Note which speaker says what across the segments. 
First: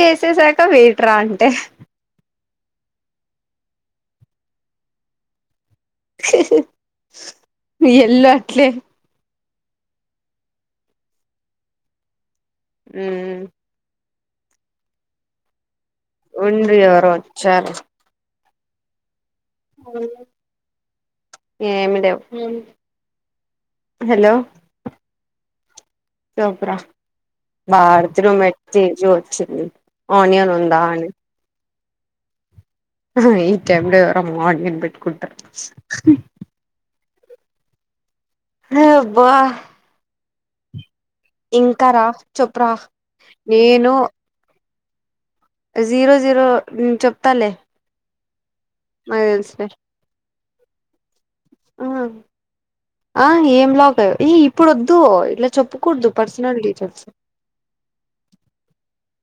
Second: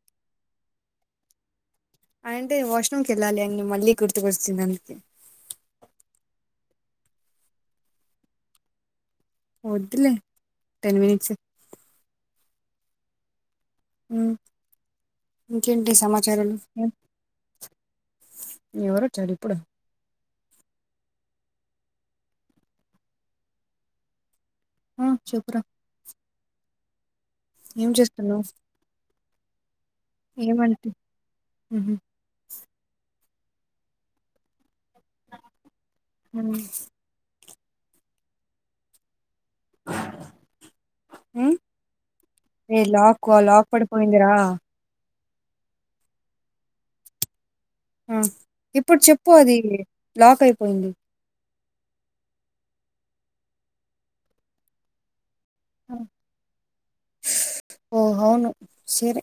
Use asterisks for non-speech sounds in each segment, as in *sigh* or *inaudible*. Speaker 1: చేసేసాక wait రా అంటే
Speaker 2: అంటే వాష్రూమ్కి వెళ్ళాలి అని మళ్ళీ గుర్తుకొచ్చింది అందుకే
Speaker 1: వెళ్ళు అట్లే
Speaker 2: వద్దులే టెన్ మినిట్స్ ఏ
Speaker 1: ఉమ్
Speaker 2: ఉమ్ ఇంకేంటి సమాచారాలు
Speaker 1: ఉండు ఎవరో వచ్చారు
Speaker 2: ఎవరొచ్చారు ఇప్పుడు
Speaker 1: ఓ ఏమి లైవ్ హలో
Speaker 2: ఆ చేపుర
Speaker 1: చోపురా
Speaker 2: ఏం
Speaker 1: బార్దలో
Speaker 2: చేస్తున్నావు
Speaker 1: మట్టీజు వచ్చింది ఆనియన్ ఉందా అని
Speaker 2: అహ
Speaker 1: ఆహా ఈ టైమ్ లో ఎవరమ్మ మార్నింగ్బట్కుంటారు
Speaker 2: హ
Speaker 1: హ అబ్బా ఇంకా రా చెప్పురా
Speaker 2: *inaudible* ఏ లాకు లాక్
Speaker 1: నేను
Speaker 2: పడిపోయిందిరా
Speaker 1: జీరో జీరో చెప్తాలే
Speaker 2: ఆ ఇప్పుడు
Speaker 1: నాకు
Speaker 2: చెప్పు అది లాక్ అయిపోయింది
Speaker 1: ఆ ఆ ఏంలాగా ఈ ఇప్పుడు వద్దు ఇ చెొప్పుకూడదు పర్సనల్ డీటల్స్
Speaker 2: ఓ అవును సరే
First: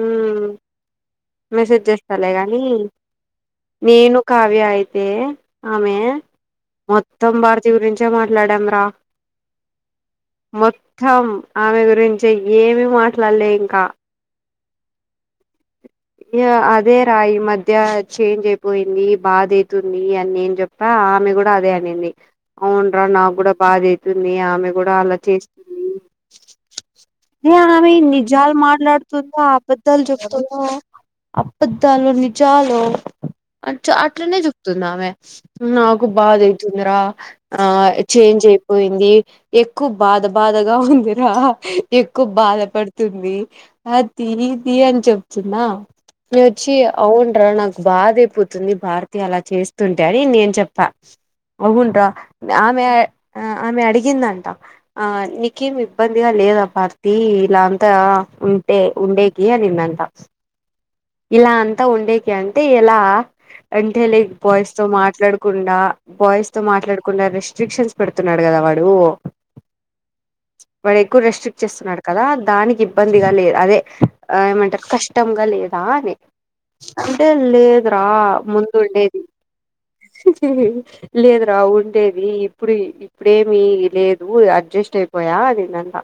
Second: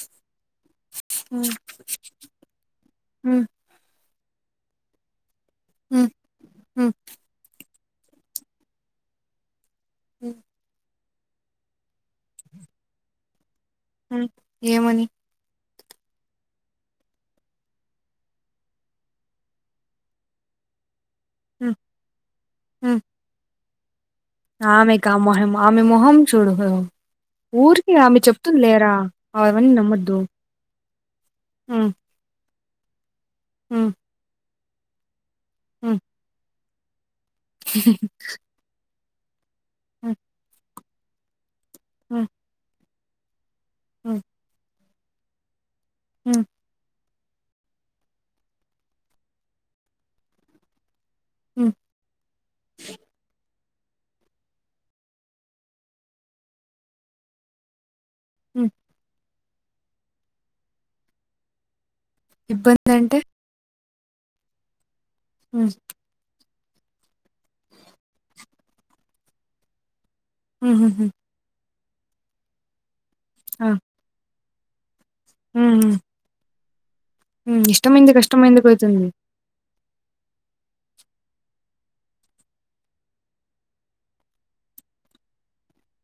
Speaker 1: ఉ మెసేజ్ చేస్తాలే గానీ నేను కావ్య అయితే ఆమె మొత్తం భార్ థీ గురించే మాట్లాడాం రా మొ ఇం ఆమె గురించి ఏమి మాట్లాడలేం
Speaker 2: హ ఏమని
Speaker 1: అదే రా ఈ మధ్య చేంజ్ అయిపోయింది బాధ అతుంది అని నేను చెప్పా కూడా అదే అనింది అవును రా నాకు కూడా బాగా వంది ఆమె కూడా
Speaker 2: కా
Speaker 1: అలా
Speaker 2: మొహం
Speaker 1: చేస్తుంది
Speaker 2: ఆమె మొహం చూడు
Speaker 1: న అనా
Speaker 2: ఊరికి
Speaker 1: మీ
Speaker 2: ఆమె
Speaker 1: నిజాలు
Speaker 2: చెప్తుంది లేరా
Speaker 1: మాట్లాడుతుందా
Speaker 2: అవన్నీ
Speaker 1: అబద్దాలు
Speaker 2: నమ్మద్దు
Speaker 1: చెప్తుందా అబద్ద్దాలు నిజాలు అ అట్లనే చూప్తున్నా ఆమె
Speaker 2: హ్మ్.
Speaker 1: నాకు బాధ అవుతుందిరా ఆ చేంజ్ అయిపోయింది ఎక్కువ
Speaker 2: హ్మ్.
Speaker 1: బాధ బాధగా ఉందిరా ఎక్కువ
Speaker 2: హ్మ్.
Speaker 1: బాధపడుతుంది
Speaker 2: హ్మ్.
Speaker 1: అతిథి అని చెప్తున్నా మీ
Speaker 2: హ్మ్.
Speaker 1: వచ్చి అవునరా నాకు బాధ అపోతుంది భారతి అలా చేస్తుంటే అని నేను చెప్పా
Speaker 2: హ్మ్.
Speaker 1: అవును ర ఆమె ఆ ఆమె అడిగిందంట ఆ నీకేం ఇబ్బందిగా లేదా భార్తి ఇలా అంతా
Speaker 2: హ్మ్.
Speaker 1: ఉంటే ఉండేకి అన్నదాత ఇలా అ అంత ఉండేకి అంటే ఎలా
Speaker 2: ఇబ్బందంటే?
Speaker 1: అంటే లైక్ బాయ్స్ తో
Speaker 2: హ్మ్.
Speaker 1: మాట్లాడకుండా బాయ్స్ తో మాట్లాడకుండా రెస్ట్రిక్షన్స్ పెడుతున్నాడు కదా వాడు వాడు
Speaker 2: హుహుహు.
Speaker 1: ఎక్కువరు రెస్ట్రిక్ట్ చేస్తున్నాడు కదా దానికి ఇబ్బందిగా లేదు
Speaker 2: ఆ!
Speaker 1: అదే ఆ ఏమంటారు కష్ట చట్టంగా
Speaker 2: హ్మ్.
Speaker 1: లేదా
Speaker 2: హ్మ్.
Speaker 1: అ అండ
Speaker 2: హ్మ్.
Speaker 1: లేదు రా
Speaker 2: ఇష్టమైంది
Speaker 1: ముందు
Speaker 2: కష్టమెందుకవుతుంది?
Speaker 1: ఉండేది లేదు రా ఉండేది ఇప్పుడు ఇప్పుడేమిీ లేదు అర్జున్ ష్టయిపోయా అదిన్నందా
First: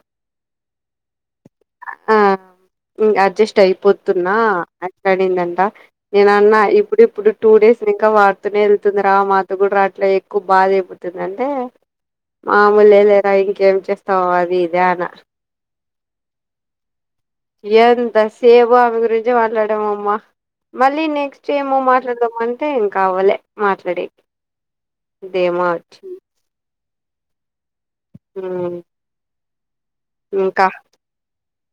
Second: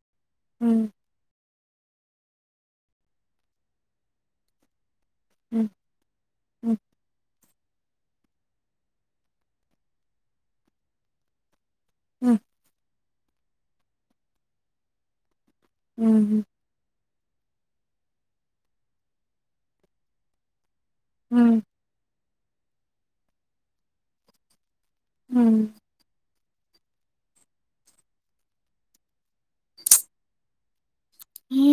Speaker 2: హ
Speaker 1: ఆ ఇ అడ్జస్ట్ అయిపోతున్నా మాట్లాడిందంటా
Speaker 2: హ్మ్.
Speaker 1: నేన అన్నా
Speaker 2: హ్మ్.
Speaker 1: ఇప్పుడు ఇప్పుడు టూ డేస్ ఇంకా వాడుతూనే వెళ్తుంది రా మాత కూడా అట్లా ఎక్కువ బాధ అయిపోతుంది అంటే
Speaker 2: హ్మ్.
Speaker 1: మామూలు లేరా ఇంకేం చేస్తావ అది ఇది్యాన
Speaker 2: ఊహు
Speaker 1: *unintelligible* మళ్ళీ నెక్స్ట్
Speaker 2: హ్మ్.
Speaker 1: ఏమో మాట్లాడదాము అంటేం అవాలి మాట్లాడే థాయ్
Speaker 2: హ్మ్.
Speaker 1: నార్త్ హు ఇంకా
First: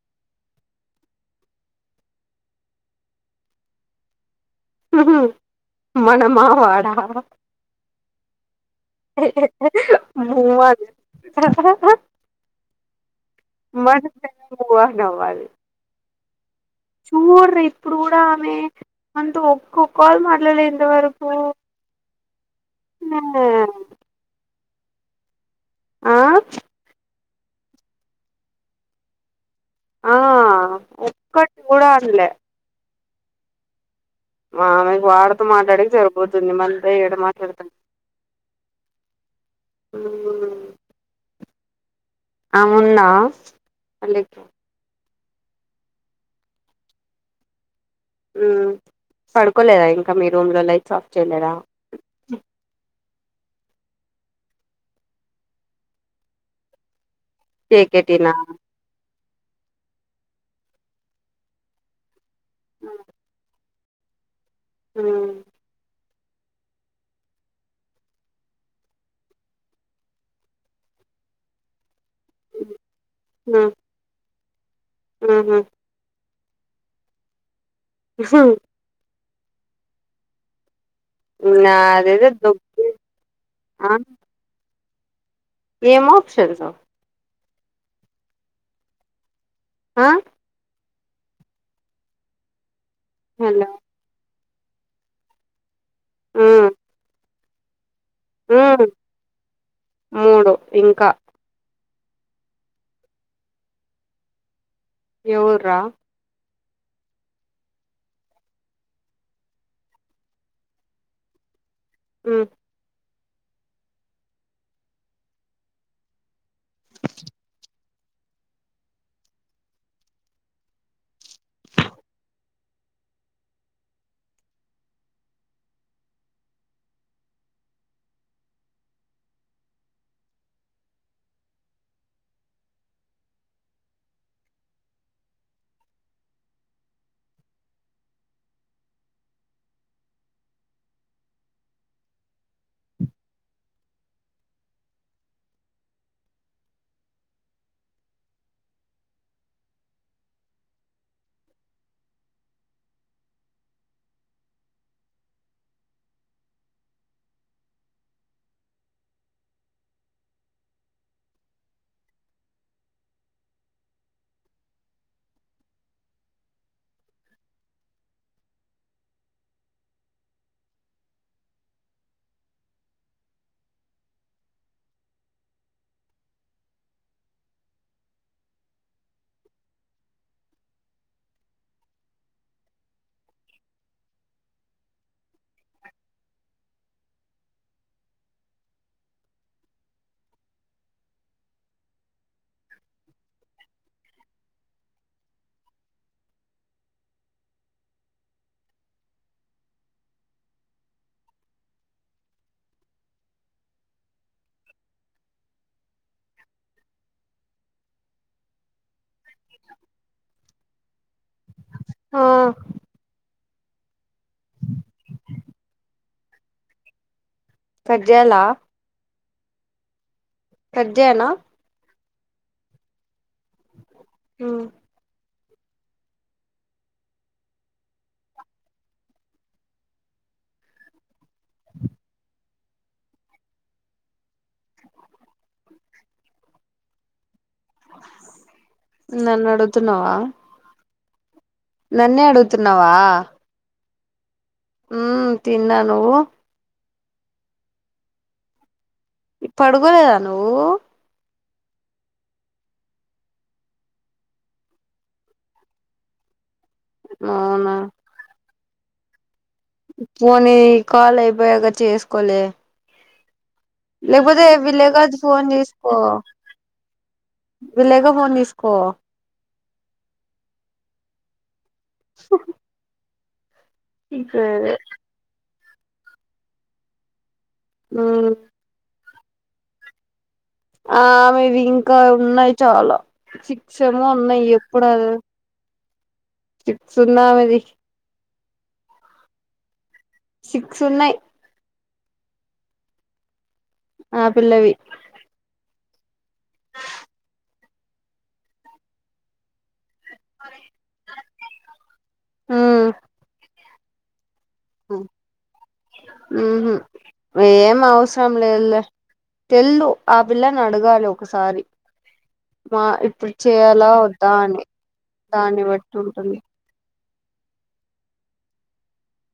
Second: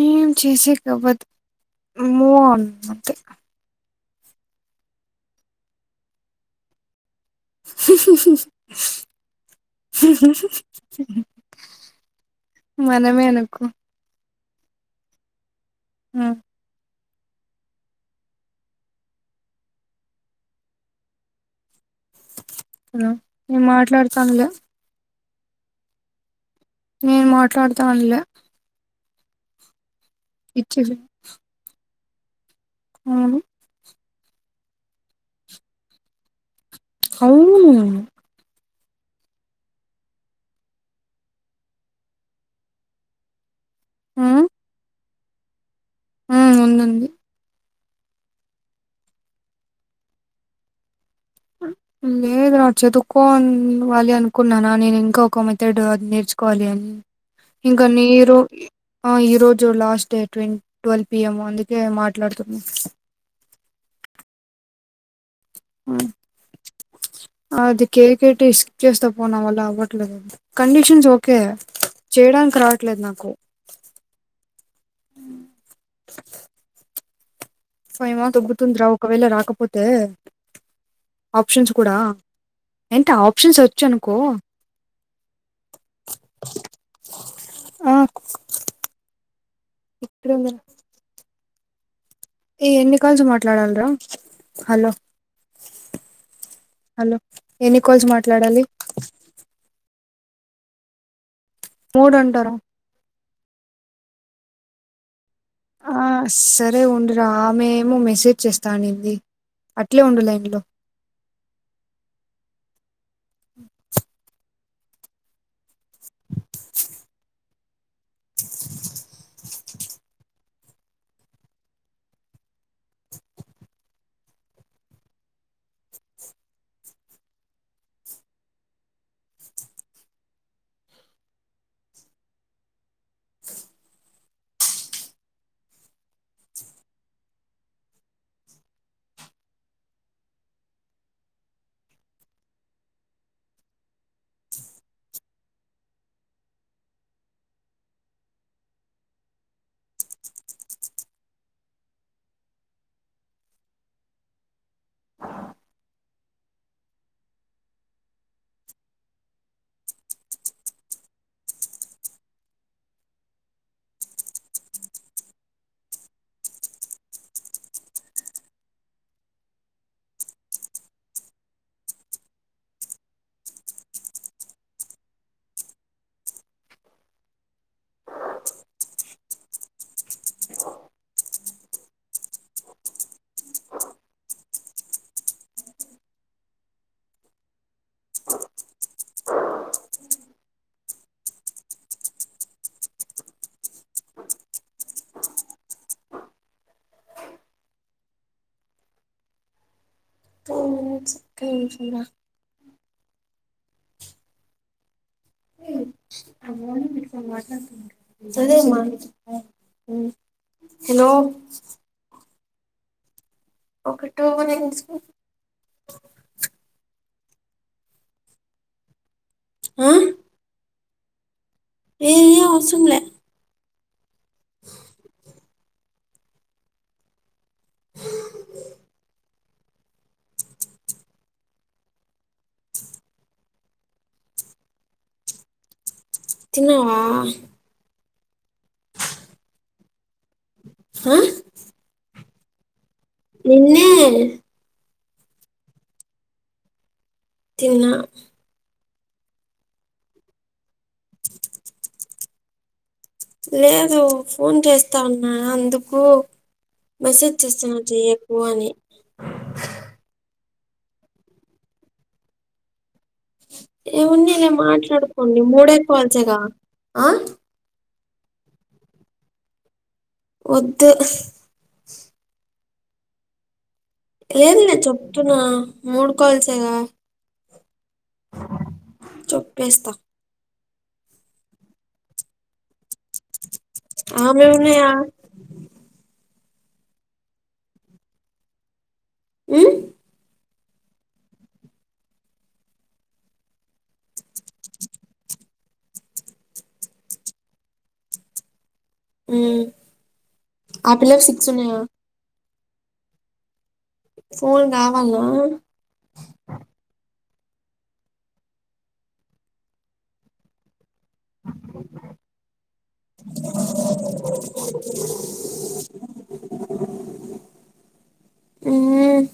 Speaker 2: ఏం చేసే కవ్వదు మూవ్ అన్ అంతే
Speaker 1: ఊహు మనమా వాడా
Speaker 2: హు
Speaker 1: *unintelligible*
Speaker 2: మనమే అనుకో
Speaker 1: ము ఆన్ అవ్వాలి
Speaker 2: హు
Speaker 1: చూడరా ఇప్పుడు కూడా ఆమె అందు ఒక్కొ కాల్ మాట్లాలే ఎంతవరకు
Speaker 2: హ నేను మాట్లాడతానులే
Speaker 1: ఆ
Speaker 2: నేను మాట్లాడతా అనులే ఇచ్చులు
Speaker 1: లే
Speaker 2: అవును
Speaker 1: ఆమెకు వాడుతో మాట్లాడే కి సరిపోతుంది మళ్లీ
Speaker 2: అవును
Speaker 1: ఆహా ఆమె ఉందా అన్నిట్లో
Speaker 2: హ ఉంది ఉంది
Speaker 1: హు పడుకోలేదా ఇంకా మీ రూమ్ లో లైట్ ఆఫ్ చేయలేదా
Speaker 2: లేదు వాళ్ళు చదువు కోవాలి అనుకున్నాను నేను ఇంకా ఒక మెథడ్ అది నేర్చుకోవాలి అని ఇంకా
Speaker 1: కేకేటీనా
Speaker 2: నీరు ఈరోజు లాస్ట్ డేట్ ట్వల్వ్ పిఎంమ్ అందుకే మాట్ మాట్లాడుతున్నా
Speaker 1: ఆహ
Speaker 2: అది కే కేటి స్కిప్ చేస్తా పో నావల్ల అవ్వట్లేదు కండిషన్స్ ఓకే చేయడానికి రావట్లేదు నాకు
Speaker 1: ఆహా
Speaker 2: ఫైమా
Speaker 1: హ్మ్
Speaker 2: దొబ్బుతుంది రా ఒకవేళ రాకపోతే ఆప్షన్స్ కూడా
Speaker 1: నాదేదో దొబ్బే
Speaker 2: ఏంటి ఆప్షన్స్ వచ్చు
Speaker 1: ఆ
Speaker 2: అనుకో
Speaker 1: ఏం ఆప్షన్స్
Speaker 2: హ
Speaker 1: ఆ
Speaker 2: ఇక్కడుంది ఈ ఎన్ని కాల్స్
Speaker 1: హలో
Speaker 2: మాట్లాడాలరా హలో
Speaker 1: మ్మ్
Speaker 2: హలో ఎన్ని కాల్స్ మాట్లాడాలి
Speaker 1: మ్మ్ మూడు ఇంకా
Speaker 2: మూడు అంటా రా
Speaker 1: ఎవర్రా
Speaker 2: అరె ఉండు రాఅమే ఏమో మెసేజ్ చేస్తా అనింది అట్లే ఉండు లైన్ లో
Speaker 1: *unintelligible*
Speaker 2: హు చిన్న నీతో మాట్లాడుతాద సరే అమ్మ
Speaker 1: *unintelligible*
Speaker 2: హలో
Speaker 1: అహా
Speaker 2: ఒక టో రెన్స్
Speaker 1: కట్ చేయాల
Speaker 2: *inaudible*
Speaker 1: కట్ చేయనా
Speaker 2: ఏది అవసరం లే
Speaker 1: ఆ *inaudible*
Speaker 2: తిన్నావా
Speaker 1: నన్నడుగుతున్నావా?
Speaker 2: ఆ
Speaker 1: నన్నే అడుగుతున్నావా?
Speaker 2: నిన్నే
Speaker 1: మ్ తిన్నా. నువ్వు?
Speaker 2: తిన్న.
Speaker 1: పడుకోలేదా నువ్వు?
Speaker 2: లేదు ఫోన్ చేస్తా ఉన్నా. అందుకు, మిసేజ్ చేస.
Speaker 1: అవునా
Speaker 2: నువ్వు చెయ్యకు అని
Speaker 1: పోనీ ఈ కాల్ అయిపోయాక చేసుకోలే. లేకపోతే,
Speaker 2: ఏముందిలే
Speaker 1: విళ్లేకది
Speaker 2: మాట్లాడుకోండి
Speaker 1: ఫోన్
Speaker 2: మూడే
Speaker 1: తీస్కోపో
Speaker 2: కాల్సేగా ఆ
Speaker 1: విల్లేక ఫోన్ తీసుకో
Speaker 2: వద్దు.
Speaker 1: *inaudible* సరే
Speaker 2: లేదులే చెప్తున్నా. మూడు కాల్సేగా
Speaker 1: మ్
Speaker 2: చొప్పేస్తా.
Speaker 1: ఆ మీవి ఇంకా ఉన్నాయి. చాలా సిక్సెమో ఉన్నాయి.
Speaker 2: ఆమె
Speaker 1: ఎప్పుడు
Speaker 2: ఉన్నాయా
Speaker 1: అవి సిక్స్ ఉన్నాయి అవి
Speaker 2: మ్
Speaker 1: సిక్స్ ఉన్నాయి. ఆ పిల్లవి.
Speaker 2: మ్ ఆ పిల్లవి సిక్స్ ఉన్నాయా?
Speaker 1: మ్
Speaker 2: ఫోన్ కావాలా?
Speaker 1: ఉహు ఏం అవసరం లేదులే. తెల్దు ఆ పిల్లని అడగాలి ఒకసారి. మా ఇప్పుడు చేయాలా వద్దా అని. దాన్ని బట్టి ఉంటుంది.
Speaker 2: మ్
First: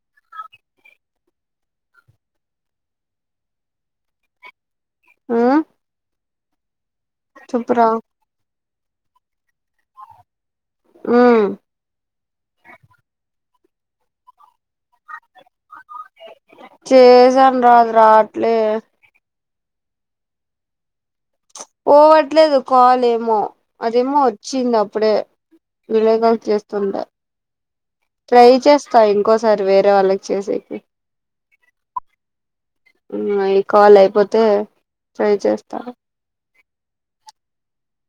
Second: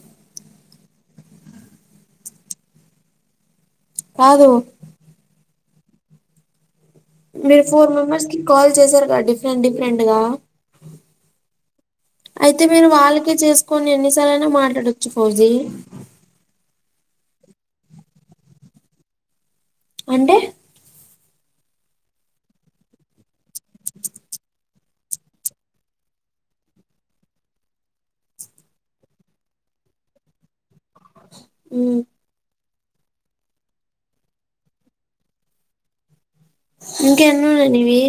Speaker 2: కాదు
Speaker 1: ఉ
Speaker 2: మీరు ఫోర్ మెంబర్స్ కి కాల్ చేసారుగా, డి డిఫరెంట్ డిఫరెంట్ గా
Speaker 1: ఉమ్
Speaker 2: అయితే, మీరు వాళ్ళక చేస్ కొన్ని ఎన్ని సార్లైనా మాట్లాడచ్చు ఫౌజీ.
Speaker 1: చేసాన్ రా అది రాట్లే.
Speaker 2: అంటే?
Speaker 1: పోవట్లేదు కాల్ ఏమో, అదేమో వచ్చింది అప్పుడే. వీడియో కాల్ చేస్తుంటె. ట్రై చేస్తా, ఇంకోసారి వేరే వాళ్ళకి చేసేకి.
Speaker 2: మ్
Speaker 1: మ్ ఈ కాల్ అయిపోతే, ట్రై చేస్తా.
Speaker 2: ఇంకా ఎన్నున్నాయి నీవి?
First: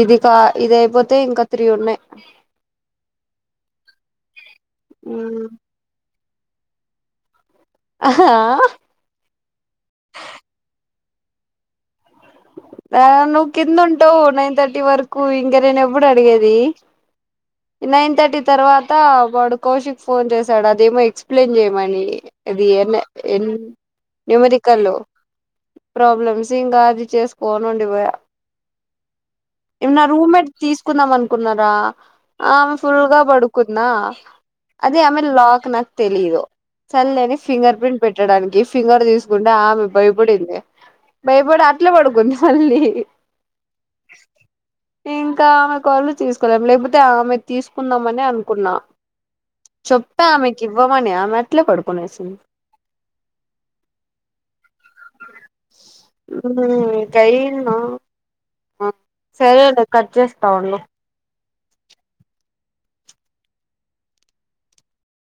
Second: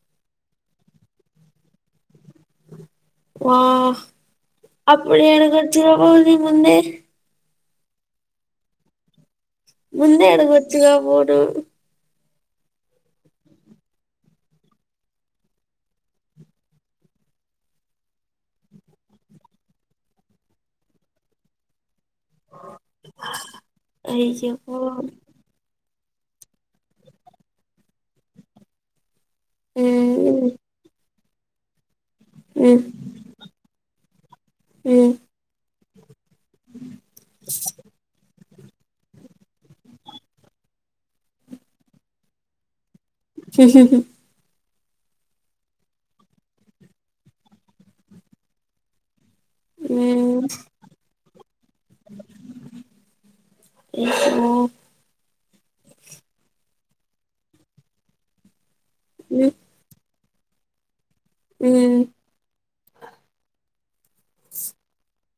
Speaker 1: ఇది కా, ఇది అయిపోతే, ఇంక త్రీ ఉన్నాయి.
Speaker 2: వా
Speaker 1: ఉమ్
Speaker 2: అప్పుడేడుకొచ్చనావని ముందే
Speaker 1: అహా ఆ
Speaker 2: ముందే అడగచ్చుగా పోటు
Speaker 1: ఆ నువ్వు కింద ఉంటావు నైన్ థర్టీ వరకు. ఇంక, నేను ఎప్పుడు అడిగేది? నైన్ థర్టీ తర్వాత వాడు కౌశిక్ ఫోన్ చేసాడు. అదేమో ఎక్స్ప్లెయిన్ చేయమని. ఇది ఎం ఎ ఎన్
Speaker 2: అయ్యో
Speaker 1: న్యూమరికల్. ప్రాబ్లమ్స్ ఇంక అది చేసుకోని ఉండిపోయా. ఏమ్ నా
Speaker 2: ఉమ్,
Speaker 1: రూమ్మేట్ ది తీసుకుందాం అనుకున్నారా. ఆ ఆమె
Speaker 2: ఉమ్,
Speaker 1: ఫుల్గా బడుకుద్నా అదే
Speaker 2: ఉమ్.
Speaker 1: ఆమె లాక్ నాక తెలిదు చల్లేని ఫింగర్ ప్రింట్ పెట్టడానికి ఫింగర్ తీసుకుంటే ఆమె భయపడింది భయపడి అట్లా పడుకుంది మళ్ళీ
Speaker 2: ఉ హు
Speaker 1: ఇంకా ఆమె కాళ్లుు తీసుకలేం లేకపోతే ఆమె తీసుకుందామ ని అనుకున్నా చొప్త
Speaker 2: ఉమ్
Speaker 1: ఆమె కివ్వమనే ఆమె ఇట్లే పడుకునేసింది
Speaker 2: ఉమ్
Speaker 1: ఉమ్ కైన సరే లే కట్ చేస్ టవల్లు
Speaker 2: ఉమ్